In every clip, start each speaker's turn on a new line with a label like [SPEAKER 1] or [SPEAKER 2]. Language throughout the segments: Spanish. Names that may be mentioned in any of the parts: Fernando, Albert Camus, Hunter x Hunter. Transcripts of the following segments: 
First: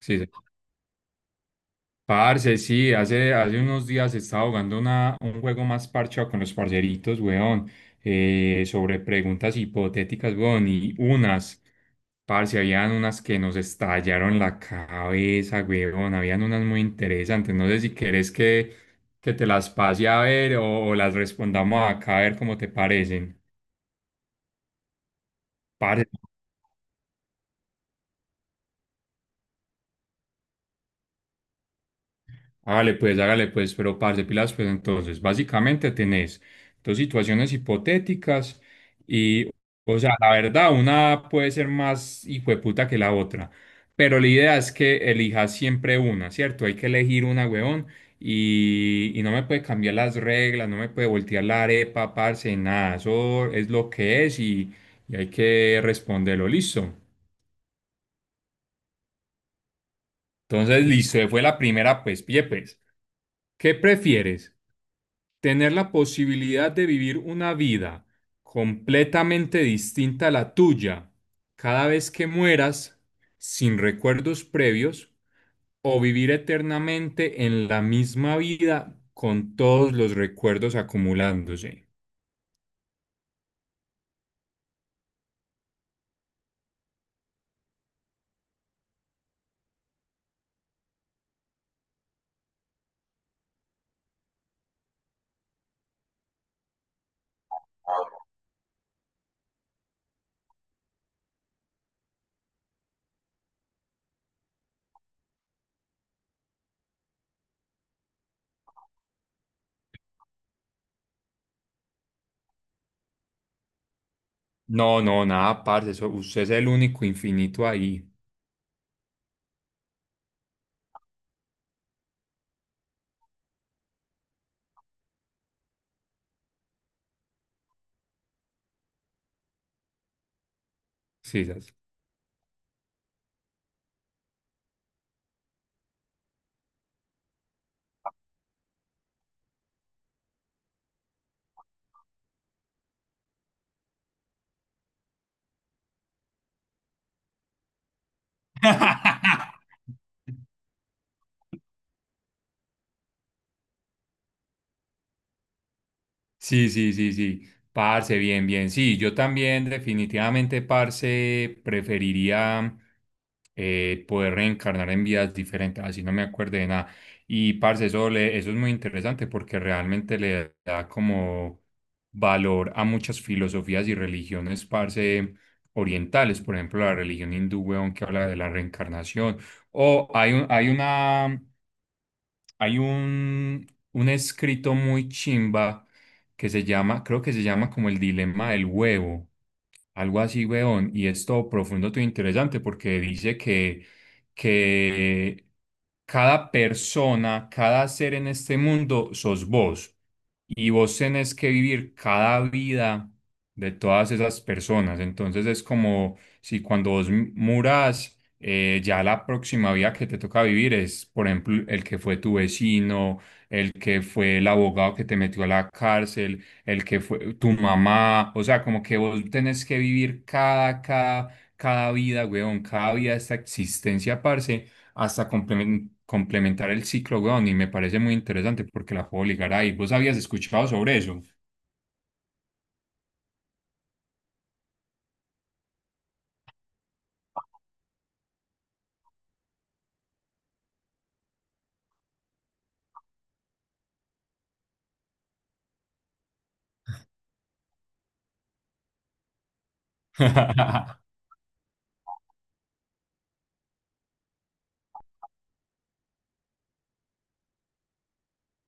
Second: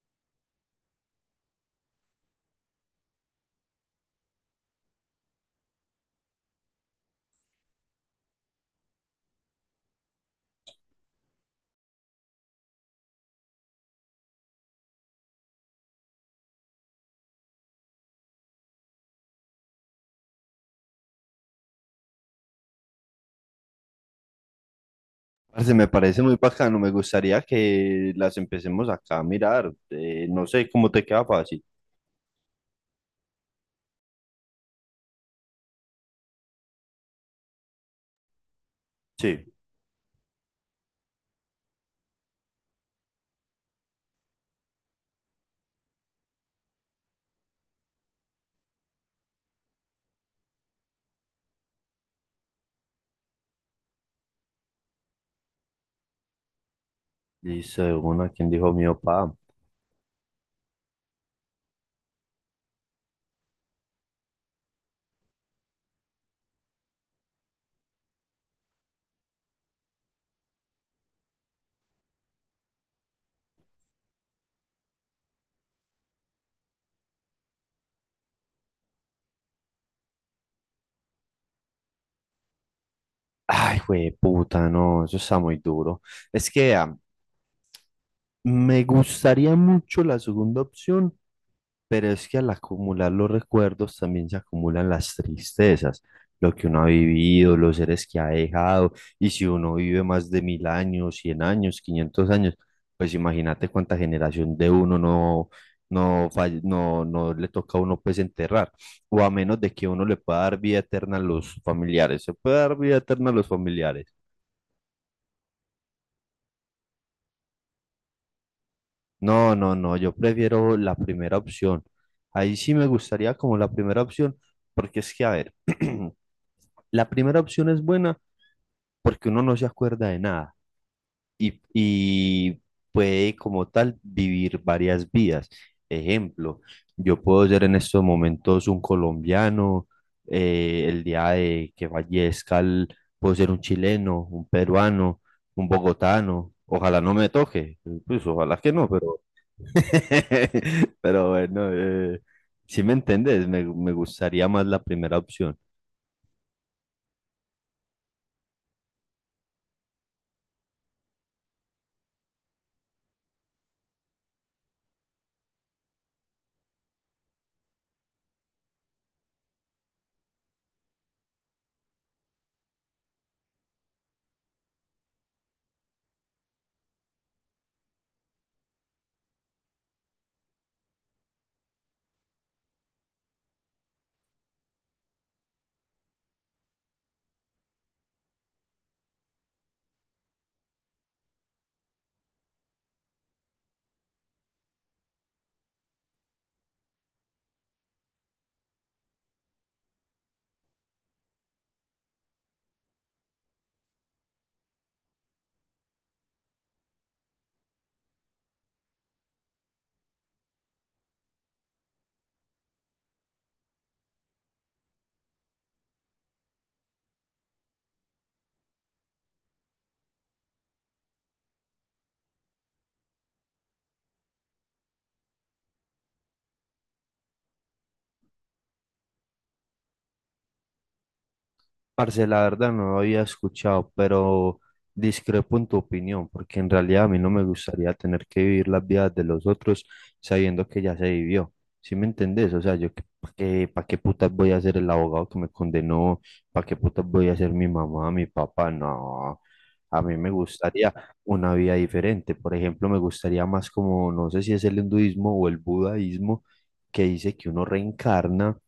[SPEAKER 1] Sí, sí. Parce, sí, hace unos días estaba jugando un juego más parchado con los parceritos, weón, sobre preguntas hipotéticas, weón, parce, habían unas que nos estallaron la cabeza, weón, habían unas muy interesantes, no sé si querés que te las pase a ver o las respondamos acá a ver cómo te parecen.
[SPEAKER 2] Parce, me
[SPEAKER 1] Parce,
[SPEAKER 2] parece muy bacano, me gustaría que las empecemos acá a mirar. No sé cómo te queda fácil.
[SPEAKER 1] hágale pues, hágale pues, pero parce, pilas pues entonces, básicamente tenés dos situaciones hipotéticas y,
[SPEAKER 2] Sí.
[SPEAKER 1] o sea, la verdad, una puede ser más hijueputa que la otra, pero la idea es que elijas siempre una, ¿cierto? Hay que elegir una, huevón, y no me puede cambiar las reglas, no me puede voltear la arepa, parce, nada, eso es lo que es y hay que responderlo, listo.
[SPEAKER 2] Listo, de una, ¿quién dijo mi papá?
[SPEAKER 1] Entonces, listo, fue la primera, pues, pille pues, ¿qué prefieres? Tener la posibilidad de vivir una vida completamente distinta a la tuya cada vez que mueras sin recuerdos previos o vivir eternamente en la misma vida con todos los recuerdos acumulándose.
[SPEAKER 2] Ay, güey, puta, no, eso está muy duro. Es que, me gustaría mucho la segunda opción, pero es que al acumular los recuerdos también se acumulan las tristezas, lo que uno ha vivido, los seres que ha dejado, y si uno vive más de 1.000 años, 100 años, 500 años, pues imagínate cuánta generación de uno no, no, no, no le toca a uno pues enterrar, o a menos de que uno le pueda dar vida eterna a los familiares, se puede dar vida eterna a los familiares.
[SPEAKER 1] No, no, nada, parce, eso, usted es el único infinito ahí.
[SPEAKER 2] No, no, no, yo prefiero la primera opción. Ahí sí me gustaría como la primera opción, porque es que, a ver, la primera opción es buena porque uno no se acuerda de nada
[SPEAKER 1] Sí,
[SPEAKER 2] y,
[SPEAKER 1] sas.
[SPEAKER 2] y puede como tal vivir varias vidas. Ejemplo, yo puedo ser en estos momentos un colombiano, el día de que fallezca el- puedo ser un chileno, un peruano, un bogotano. Ojalá no me toque, pues ojalá que no, pero, pero bueno, si me entiendes, me gustaría más la primera opción.
[SPEAKER 1] Sí, sí, sí, sí. Parce, bien, bien. Sí, yo también definitivamente, parce, preferiría poder reencarnar en vidas diferentes, así no me acuerdo de nada. Y, parce, eso, le- eso es muy interesante porque realmente le da como valor a muchas filosofías y religiones, parce, orientales. Por ejemplo, la religión hindú, weón, que habla de la reencarnación. O hay una... Hay un escrito muy chimba que se llama, creo que se llama como el dilema del huevo, algo así, weón, y es todo profundo, todo interesante porque dice que cada persona, cada ser en este mundo sos vos y vos tenés que vivir cada vida de todas esas personas. Entonces es como si cuando vos murás ya la próxima vida que te toca vivir es, por ejemplo, el que fue tu vecino, el que fue el abogado que te metió a la cárcel, el que fue tu mamá, o sea, como que vos tenés que vivir cada vida, weón, cada vida de esta existencia, parce, hasta complementar el ciclo, weón, y me parece muy interesante porque la puedo ligar ahí. ¿Vos habías escuchado sobre eso?
[SPEAKER 2] Parce, la verdad no lo había escuchado, pero discrepo en tu opinión, porque en realidad a mí no me gustaría tener que vivir las vidas de los otros sabiendo que ya se vivió. ¿Sí me entendés? O sea, ¿para qué putas voy a ser el abogado que me condenó? ¿Para qué putas voy a ser mi mamá, mi papá? No, a mí me gustaría una vida diferente. Por ejemplo, me gustaría más como, no sé si es el hinduismo o el budaísmo, que dice que uno reencarna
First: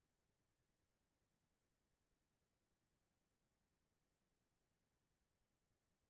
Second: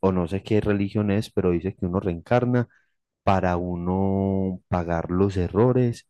[SPEAKER 2] o no sé qué religión es, pero dice que uno reencarna para uno pagar los errores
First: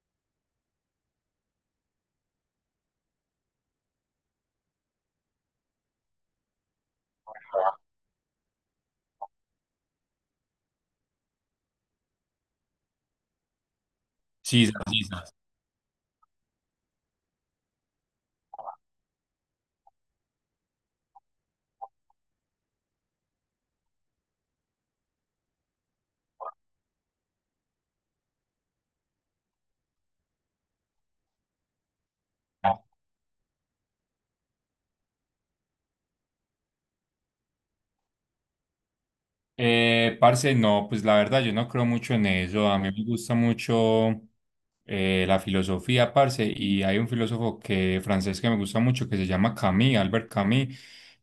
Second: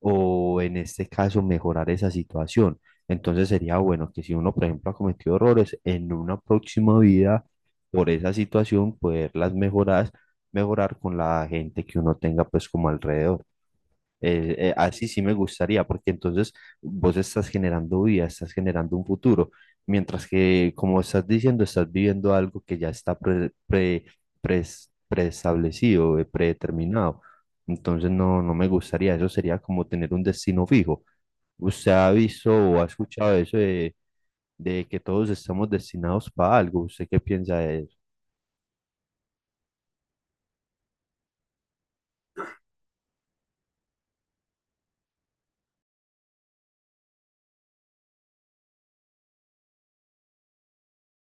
[SPEAKER 2] o en este caso mejorar esa situación. Entonces sería bueno que si uno, por ejemplo, ha cometido errores en una próxima vida por esa situación, poderlas mejorar, mejorar con la gente que uno tenga pues como alrededor. Eh,
[SPEAKER 1] Sí,
[SPEAKER 2] eh,
[SPEAKER 1] sí,
[SPEAKER 2] así sí me gustaría, porque entonces vos estás generando vida, estás generando un futuro, mientras que, como estás diciendo, estás viviendo algo que ya está preestablecido, predeterminado. Entonces no, no me gustaría, eso sería como tener un destino fijo. ¿Usted ha visto o ha escuchado eso de que todos estamos destinados para algo? ¿Usted qué piensa de eso?
[SPEAKER 1] eh, parce, no, pues la verdad yo no creo mucho en eso. A mí no me gusta mucho la filosofía, parce, y hay un filósofo francés que me gusta mucho que se llama Camus, Albert Camus,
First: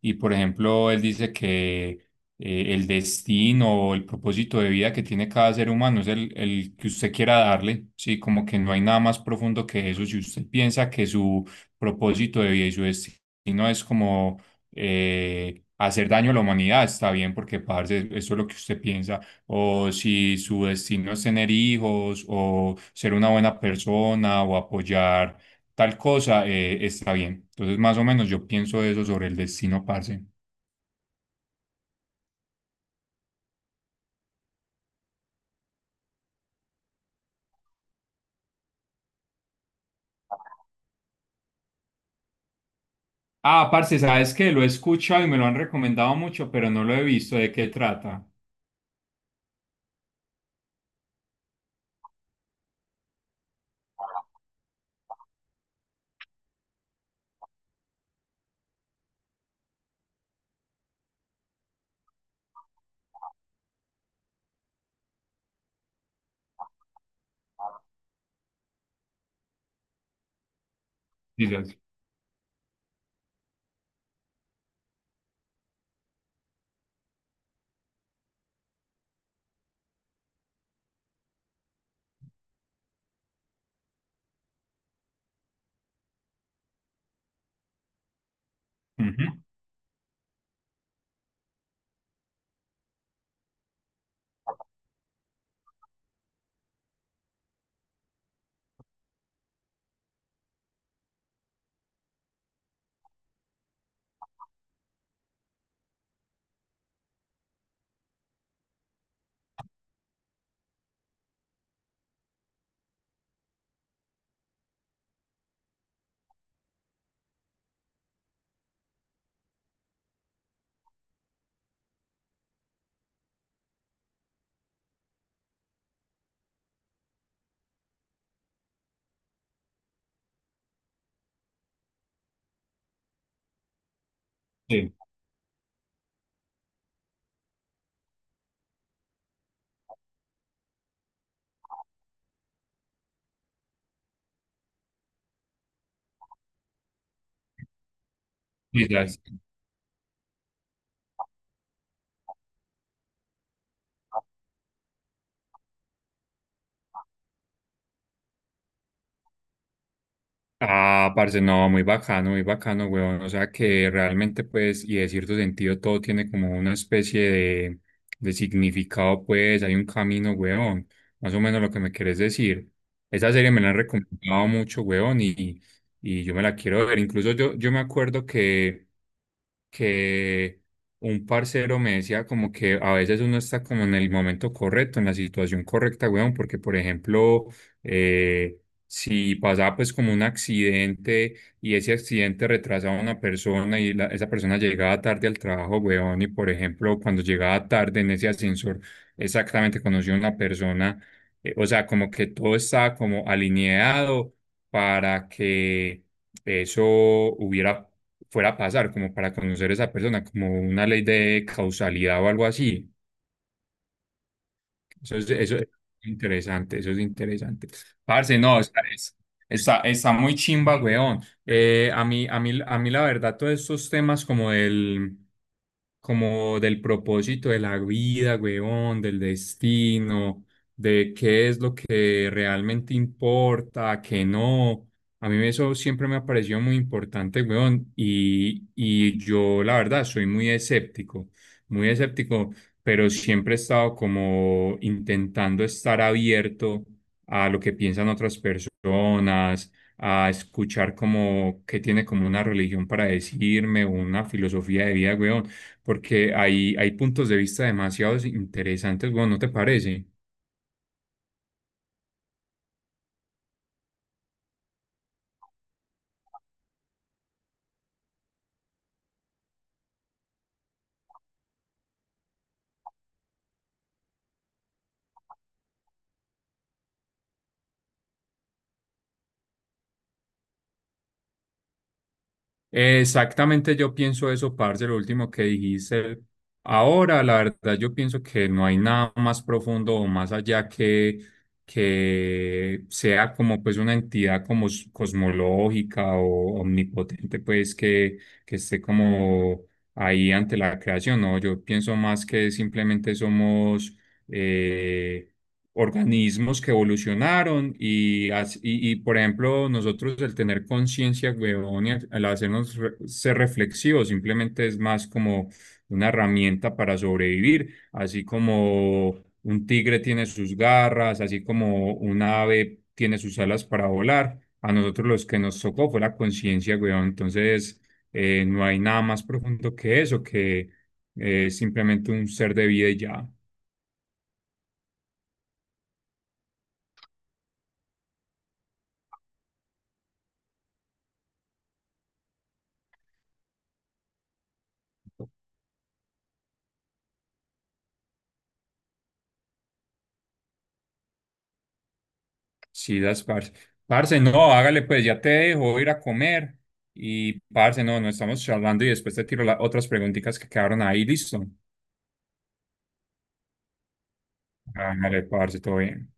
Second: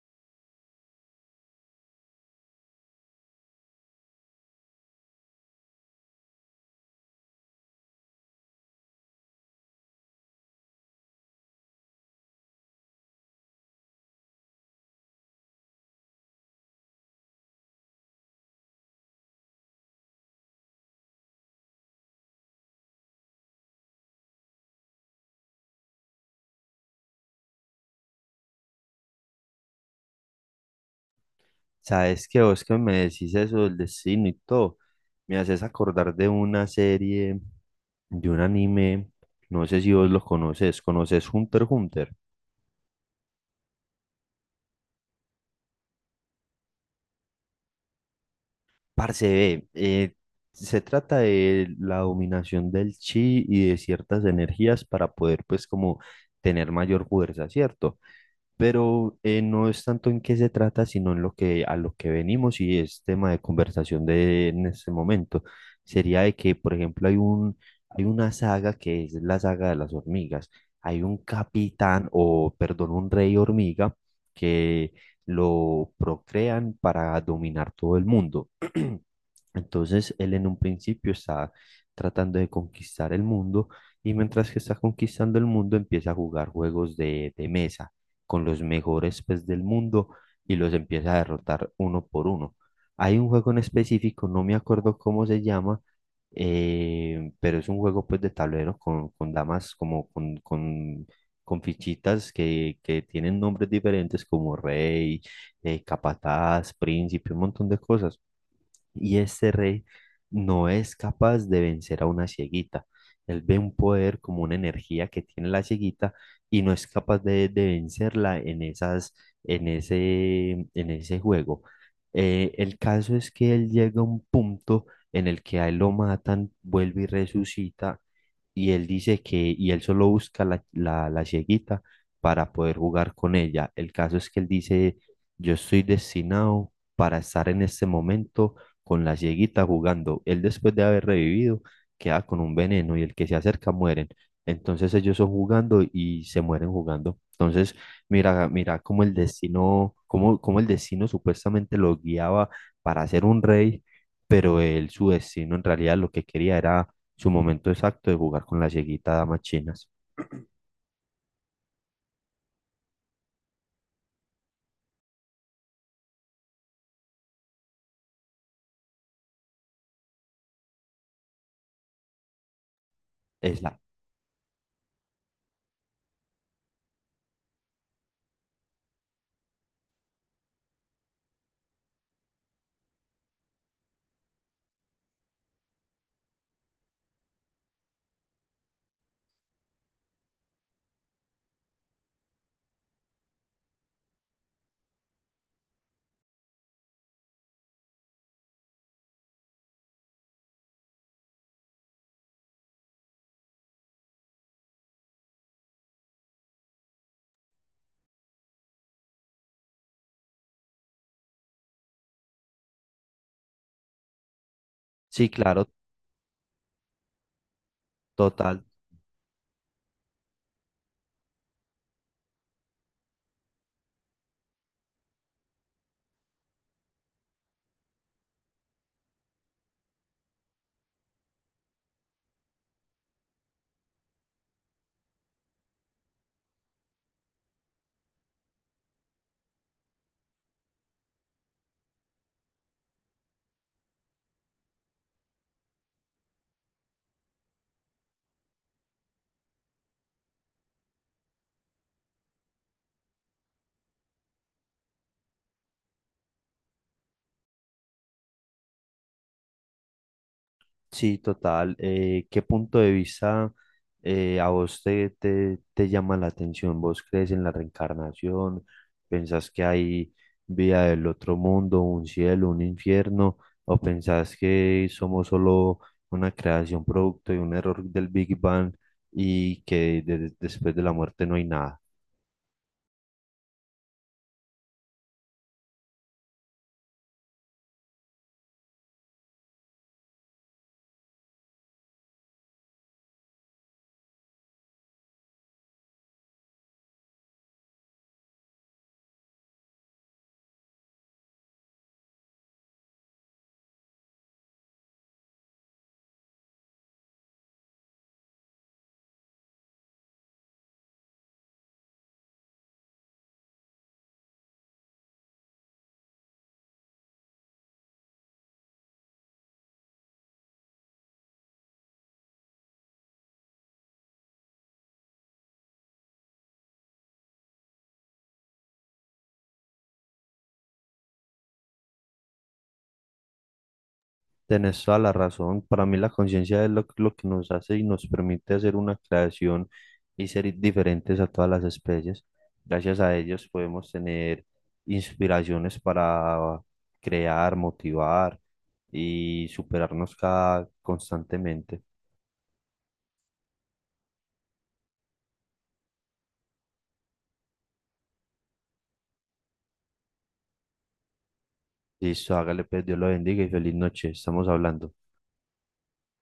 [SPEAKER 1] y por ejemplo él dice que el destino o el propósito de vida que tiene cada ser humano es el que usted quiera darle, sí, como que no hay nada más profundo que eso. Si usted piensa que su propósito de vida y su destino es como hacer daño a la humanidad, está bien, porque parce, eso es lo que usted piensa. O si su destino es tener hijos, o ser una buena persona, o apoyar tal cosa, está bien. Entonces, más o menos, yo pienso eso sobre el destino, parce.
[SPEAKER 2] ¿Sabes que vos que me decís eso del destino y todo? Me haces acordar de una serie de un anime, no sé si vos lo conoces, ¿conoces Hunter x Hunter?
[SPEAKER 1] Ah, parce, sabes que lo he escuchado y me lo han recomendado mucho, pero no lo he visto. ¿De qué trata?
[SPEAKER 2] Parce, ve, se trata de la dominación del chi y de ciertas energías para poder pues como tener mayor fuerza, ¿cierto? Pero no es tanto en qué se trata, sino en lo que a lo que venimos y es tema de conversación de en este momento. Sería de que, por ejemplo, hay una saga que es la saga de las hormigas. Hay un
[SPEAKER 1] Quizás.
[SPEAKER 2] capitán o, perdón, un rey hormiga que lo procrean para dominar todo el mundo. Entonces, él en un principio está tratando de conquistar el mundo y mientras que está conquistando el mundo empieza a jugar juegos de mesa con los mejores
[SPEAKER 1] Ujú,
[SPEAKER 2] pues del mundo y los empieza a derrotar uno por uno. Hay un juego en específico, no me acuerdo cómo se llama, pero es un juego pues de tablero con, con fichitas que tienen nombres diferentes como rey, capataz, príncipe, un montón de cosas y este rey no es capaz de vencer a una cieguita. Él ve un poder como una energía que tiene la cieguita y no es capaz de vencerla en ese juego. El caso es que él llega a un punto en el que a él lo matan, vuelve y resucita y él dice que, y él solo busca la cieguita para poder jugar con ella. El caso es que él
[SPEAKER 1] sí,
[SPEAKER 2] dice, yo estoy destinado para estar en este momento con la cieguita jugando. Él después de haber revivido queda con un veneno y el que se acerca mueren. Entonces ellos son jugando y se mueren jugando. Entonces, mira, mira cómo el
[SPEAKER 1] quizás.
[SPEAKER 2] destino, cómo el destino supuestamente lo guiaba para ser un rey, pero él, su destino en realidad lo que quería era su momento exacto de jugar con la cieguita damas chinas.
[SPEAKER 1] Ah, parce, no, muy bacano, weón. O sea que realmente, pues, y de cierto sentido, todo tiene como una especie de significado, pues, hay un camino, weón. Más o menos lo que me querés decir. Esa serie
[SPEAKER 2] Es
[SPEAKER 1] me la han
[SPEAKER 2] la.
[SPEAKER 1] recomendado mucho, weón, y yo me la quiero ver. Incluso yo me acuerdo que un parcero me decía como que a veces uno está como en el momento correcto, en la situación correcta, weón, porque por ejemplo, eh, si pasaba pues como un accidente y ese accidente retrasaba a una persona y esa persona llegaba tarde al trabajo, weón, y por ejemplo, cuando llegaba tarde en ese ascensor, exactamente conoció a una persona, o sea, como que todo estaba como alineado para que eso hubiera fuera a pasar, como para conocer a esa persona, como una ley de causalidad o algo así.
[SPEAKER 2] Sí,
[SPEAKER 1] Eso
[SPEAKER 2] claro,
[SPEAKER 1] es interesante, eso es interesante. Parce, no,
[SPEAKER 2] total.
[SPEAKER 1] está, está muy chimba, weón. A mí la verdad, todos estos temas como del propósito de la vida, weón, del destino, de qué es lo que realmente importa, qué no. A mí eso siempre me ha parecido muy importante, weón, y yo la verdad soy muy escéptico pero siempre he estado como intentando estar abierto a lo que piensan otras personas, a escuchar como qué tiene como una religión para decirme, o una filosofía de vida, weón, porque hay puntos de vista demasiado interesantes, weón, ¿no te parece?
[SPEAKER 2] Sí, total. ¿Qué punto de vista a vos te llama la atención? ¿Vos crees en la reencarnación? ¿Pensás que hay vida del otro mundo, un cielo, un infierno? ¿O pensás que somos solo una creación producto de un error del Big Bang y que después de la muerte no hay nada?
[SPEAKER 1] Exactamente, yo pienso eso, parce, lo último que dijiste. Ahora, la verdad, yo pienso que no hay nada más profundo o más allá que sea como pues una entidad como cosmológica o omnipotente, pues que esté como ahí ante la creación, ¿no? Yo pienso más que simplemente somos... eh, organismos que evolucionaron y, y, por ejemplo, nosotros el tener conciencia, huevón, y al hacernos ser reflexivos, simplemente es más como una herramienta para sobrevivir, así como un tigre tiene sus garras, así como un ave tiene sus alas para volar. A nosotros los que nos tocó fue la conciencia, huevón. Entonces, no hay nada más profundo que eso, que es simplemente un ser de vida y ya.
[SPEAKER 2] Tenés toda la razón. Para mí la conciencia es lo que nos hace y nos permite hacer una creación y ser diferentes a todas las especies. Gracias a ellos podemos tener inspiraciones para crear, motivar y superarnos cada constantemente.
[SPEAKER 1] Sí, das, parce. Parce, no, hágale pues, ya te dejo, voy a ir a comer. Y parce, no, no, estamos charlando y después te tiro las otras preguntitas que quedaron ahí, listo.
[SPEAKER 2] Listo, hágale pues, Dios lo bendiga y feliz noche. Estamos hablando.
[SPEAKER 1] Hágale, parce, todo bien.